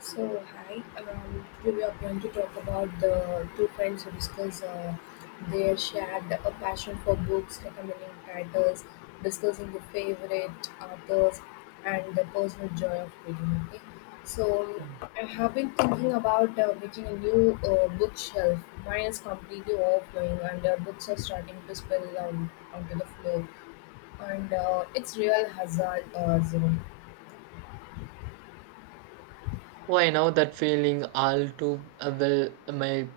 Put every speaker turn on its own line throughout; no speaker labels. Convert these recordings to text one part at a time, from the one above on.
So, hi. Today we are going to talk about the two friends who discuss their shared a passion for books, recommending titles, discussing the favorite authors, and the personal joy of reading. Okay. So, I have been thinking about making a new bookshelf. Mine is completely overflowing, and books are starting to spill onto the floor. And it's real hazard zone.
Oh, I know that feeling all too well. My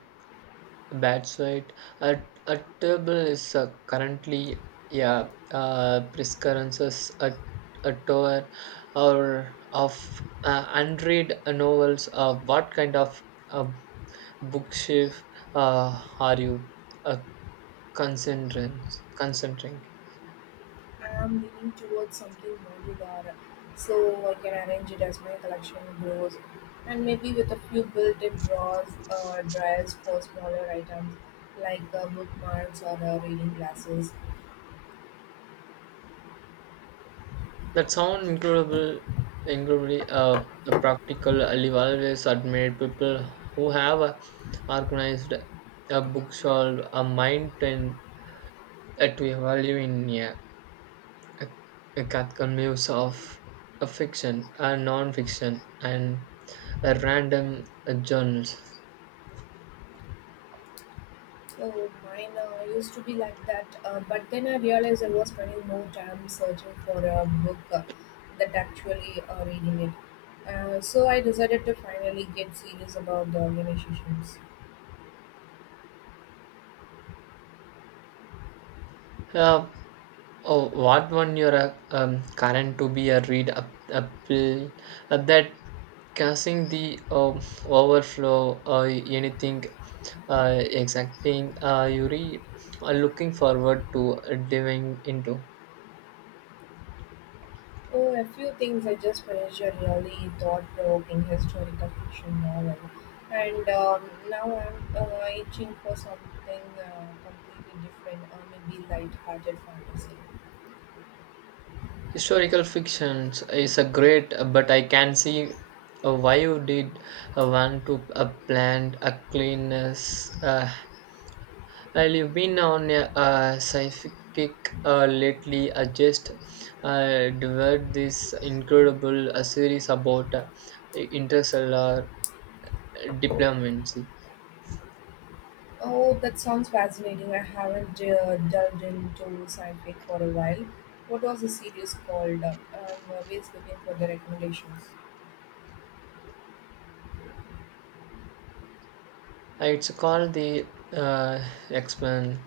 bad side at a table is currently, yeah, preferences at a tour or of unread novels. What kind of uh, bookshelf are you uh, concentrating? Concentrating.
I am leaning towards something modular, so I can arrange it as my collection grows, and maybe with a few built-in drawers, dryers for smaller items like bookmarks or reading glasses.
That sound incredible, incredibly practical. I've always admired people who have organized a bookshelf, a mind and to value in a, a cathedral muse of a fiction, a non-fiction, and a random journals.
So mine used to be like that, but then I realized I was spending more time searching for a book that actually reading it. So I decided to finally get serious about the organizations.
Uh, Oh, what one you're current to be a read up that causing the overflow or anything exacting are looking forward to diving into.
Oh, a few things. I just finished a really thought-provoking historical fiction novel, and now I'm itching for something completely different, or maybe light-hearted fantasy.
Historical fictions is a great, but I can see why you did want to plan a cleanness. Well, you've been on a sci-fi kick lately. I just devoured this incredible series about interstellar diplomacy.
Oh, that sounds fascinating. I haven't delved into sci-fi for a while. What was the series called? I'm always looking for the recommendations.
It's called the X-Men.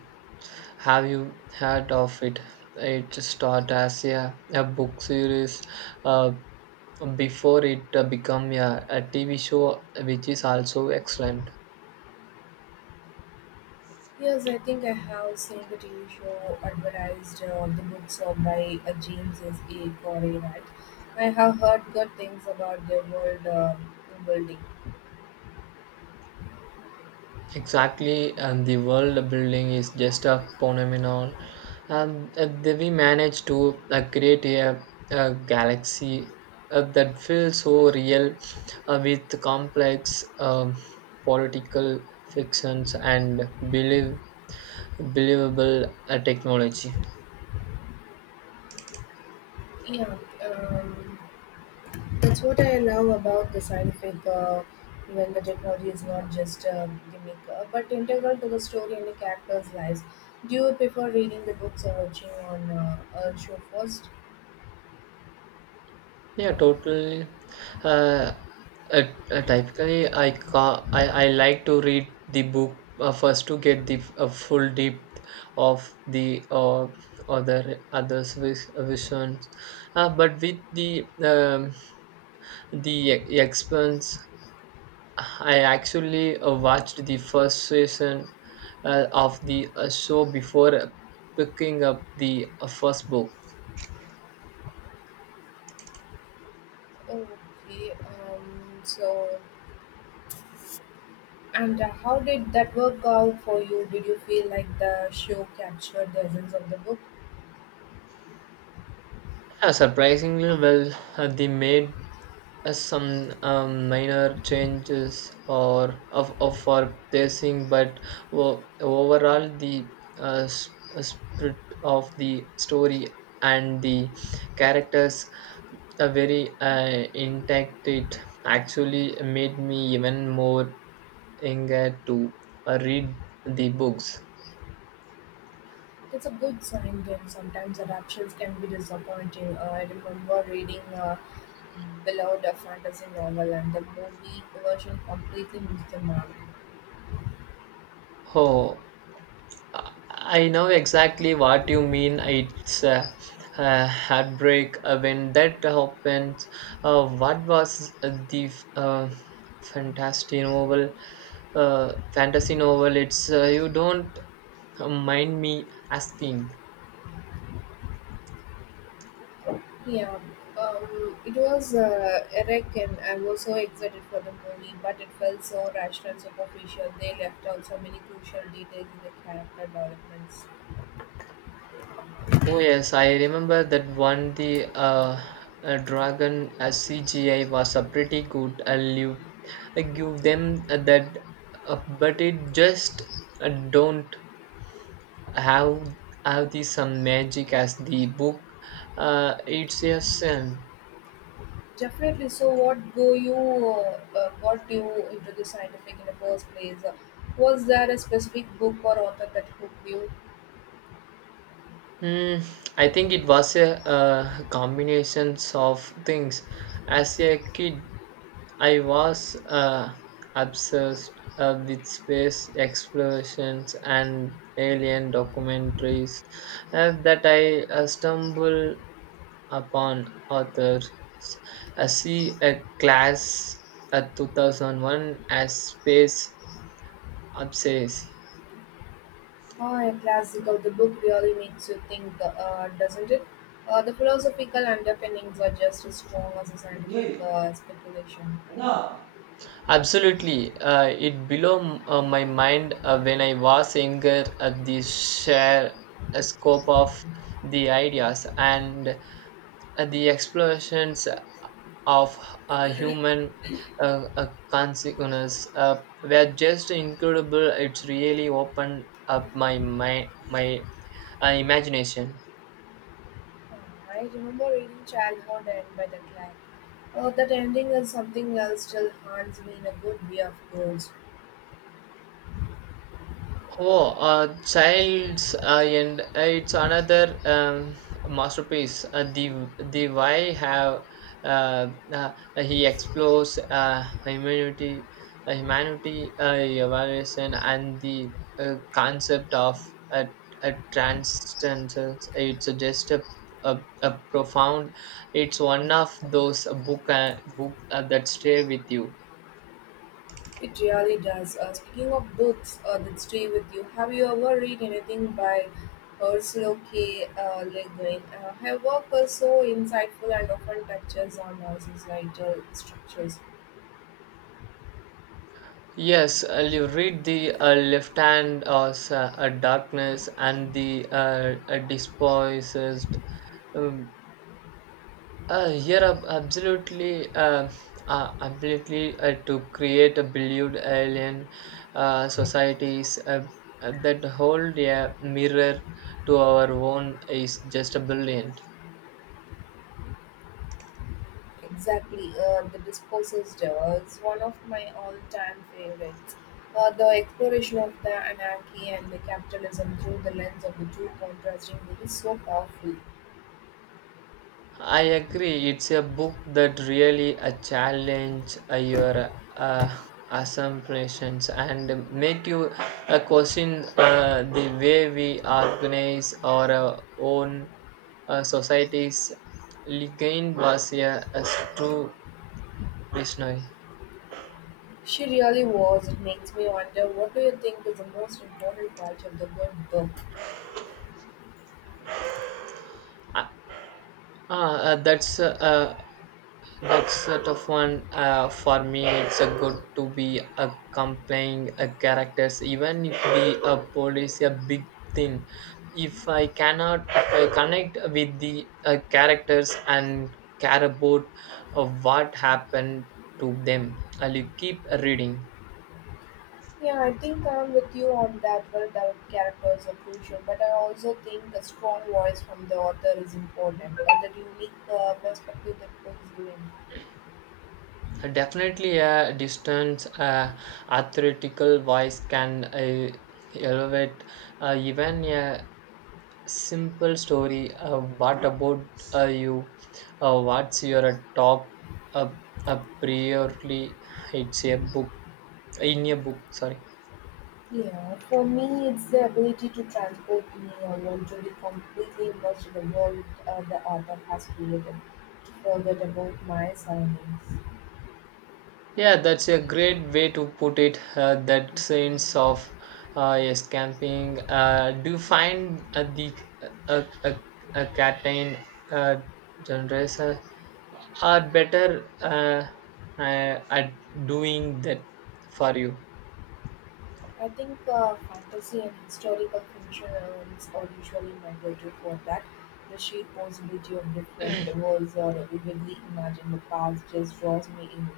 Have you heard of it? It started as a book series uh, before it became a TV show, which is also excellent.
Yes, I think I have seen the TV show advertised on the books of by James's A. Corey, right? I have heard good things about the world building.
Exactly, and the world building is just a phenomenon. And we managed to create a galaxy that feels so real with complex political fictions and believe, believable technology.
Yeah, um, that's what I love about the scientific, when the technology is not just a gimmick, but integral to the story and the characters' lives. Do you prefer reading the books or watching on a show first?
Yeah, totally. Uh, typically, I like to read the book first to get the full depth of the others' visions. But with the expense, I actually watched the first season of the show before picking up the first book.
Okay, so and how did that work out for you? Did you feel like the show captured the essence of the book?
Surprisingly well, they made some minor changes of for pacing, but overall the spirit of the story and the characters are very intact. It actually made me even more eager to read the books.
That's a good sign when sometimes adaptations can be disappointing. I remember reading Beloved, a fantasy novel, and the movie version completely missed the mark.
Oh, I know exactly what you mean. It's a heartbreak when that happens. What was fantasy novel? Fantasy novel. It's you don't mind me asking.
Yeah, it was Eric, and I was so excited for the movie, but it felt so rushed and superficial. They left out so many crucial details in the character developments.
Oh yes, I remember that one. The dragon CGI was a pretty good. I give them that, but it just don't have have the some magic as the book it's yes
Definitely. So, what go you got you into the scientific in the first place? Was there a specific book or author that hooked you?
mm, I think it was a combinations of things as a kid I was obsessed with space explorations and alien documentaries that I stumbled upon authors I see a class at 2001 as space. Obsessed.
Ah, a classic of the book really makes you think, doesn't it? The philosophical underpinnings are just as strong as the scientific speculation.
Nah. Absolutely. It my mind when I was younger at the share scope of the ideas and the explosions of human consciousness were just incredible. It's really opened up my imagination.
Uh, I remember reading Childhood and by the Clock. That ending is something that still haunts me, in a good way, of course.
Oh, Child's and it's another masterpiece. The why have uh, uh, he explores humanity, humanity evaluation, and the concept of a, a transcendence. It's just a profound. It's one of those book that stay with you.
It really does. Speaking of books that stay with you, have you ever read anything by Ursula K. Le Guin? Her work is so insightful and often touches on societal structures.
Yes, you read the left hand as a darkness and the a despised. Um, here, absolutely, absolutely, to create a believed alien societies that hold a mirror to our own is just a brilliant.
Exactly, the disposals one of my all-time favorites. The exploration of the anarchy and the capitalism through the lens of the two contrasting views is so powerful.
I agree. It's a book that really a challenge your uh, assumptions and make you question the way we organize our own societies. Ligain was a true visionary.
She really was. It makes me wonder, what do you think is the most important part of the good book?
Uh, uh, that's uh, That's sort of one for me. It's a good to be accompanying a characters, even if the police a big thing. If I connect with the characters and care about what happened to them, I'll keep reading.
Yeah, I think I'm with you on that. Well developed characters are crucial, but I also think a strong voice from the author is important, and the unique perspective that brings you in.
Definitely, a distance, athletical voice can elevate even a simple story what about you, what's your top uh, priorly it's a book in a book, sorry.
Yeah, for me, it's the ability to transport me along, to be completely immersed in the world the author has created, to forget about my surroundings.
Yeah, that's a great way to put it, that sense of yes, camping. Uh, do you find the uh, uh, catain uh, genres are better at doing that for you?
I think fantasy and historical fiction elements are usually my go-to for that. The sheer possibility of different worlds or vividly imagine the past just draws me in.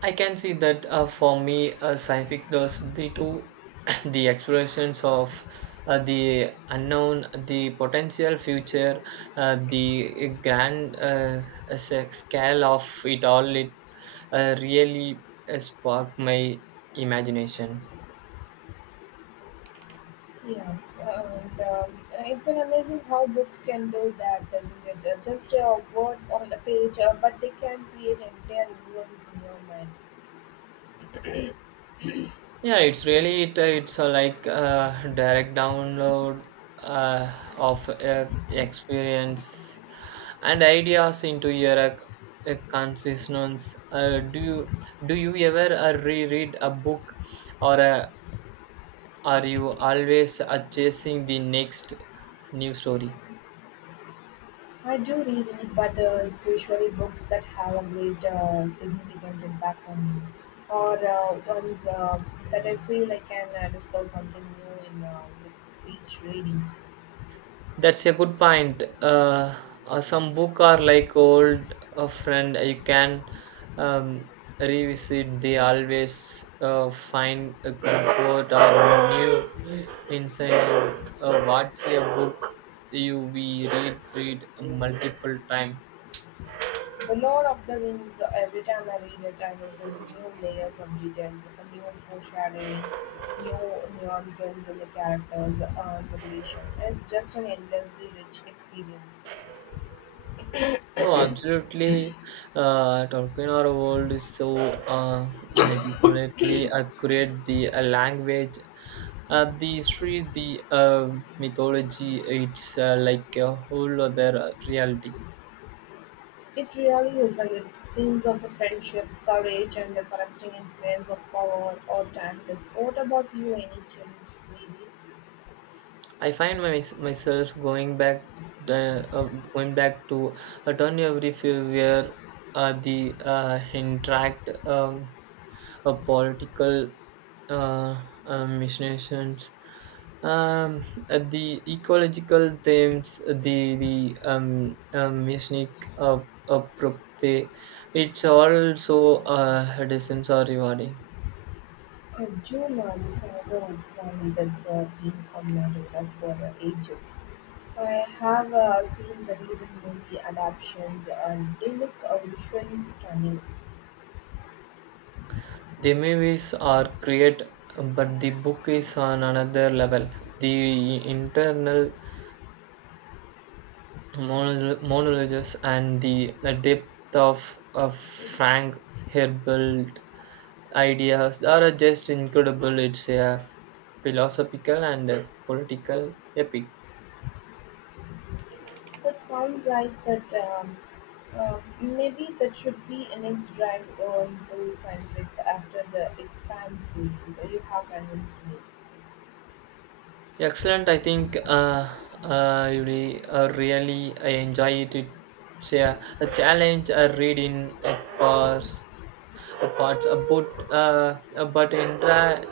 I can see that for me, scientific those the two, the explorations of the unknown, the potential future, the grand scale of it all, it really sparked my imagination.
Yeah, and it's an amazing how books can do that, doesn't it? Just words on a page, but they can create entire universes in your mind.
Yeah, it's really it, it's a like direct download of experience and ideas into your consciousness. Do you ever reread a book, or are you always chasing the next new story?
I do reread, but it's usually books that have a great significant impact on me, or ones that I feel I can discover something new in with each reading.
That's a good point. Some book are like old a friend. You can um, revisit. They always find a comfort or a new insight. What's a book you we read multiple time?
The Lord of the Rings. Every time I read it, I notice new layers of details, a new foreshadowing, new nuances in the characters, motivation. It's just an endlessly rich experience.
Oh, absolutely. Tolkien or world is so meticulously accurate. The language. The Sri, the mythology, it's like a whole other reality.
It really is, and it themes of the friendship, courage, and the corrupting influence of power or titles. What about you? Any chills reads?
I find myself uh, uh, going back to a turn every few where the interact political machinations. Um, the ecological themes, the music apropte, it's also decent or rewarding.
Juno, it's another one that's been on my radar for ages. I have seen the recent movie adaptations and they look visually stunning.
The movies are great, but the book is on another level. The internal monologues and the depth of Frank Herbert ideas are just incredible. It's a philosophical and a political epic.
That sounds like that. Maybe that should be a next drive into Sand after the Expanse series. So you have convinced me.
Excellent. I think really I enjoy it. It's a challenge. I read in a parts, a parts, a but uh, a but intra,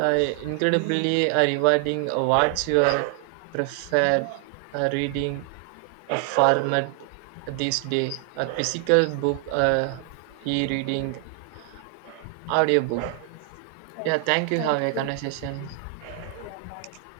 uh, incredibly rewarding. What's your preferred reading format this day? A physical book, e-reading, audiobook.
Okay.
Yeah. Thank you.
Thank
Have a
you.
conversation.
Yeah, bye.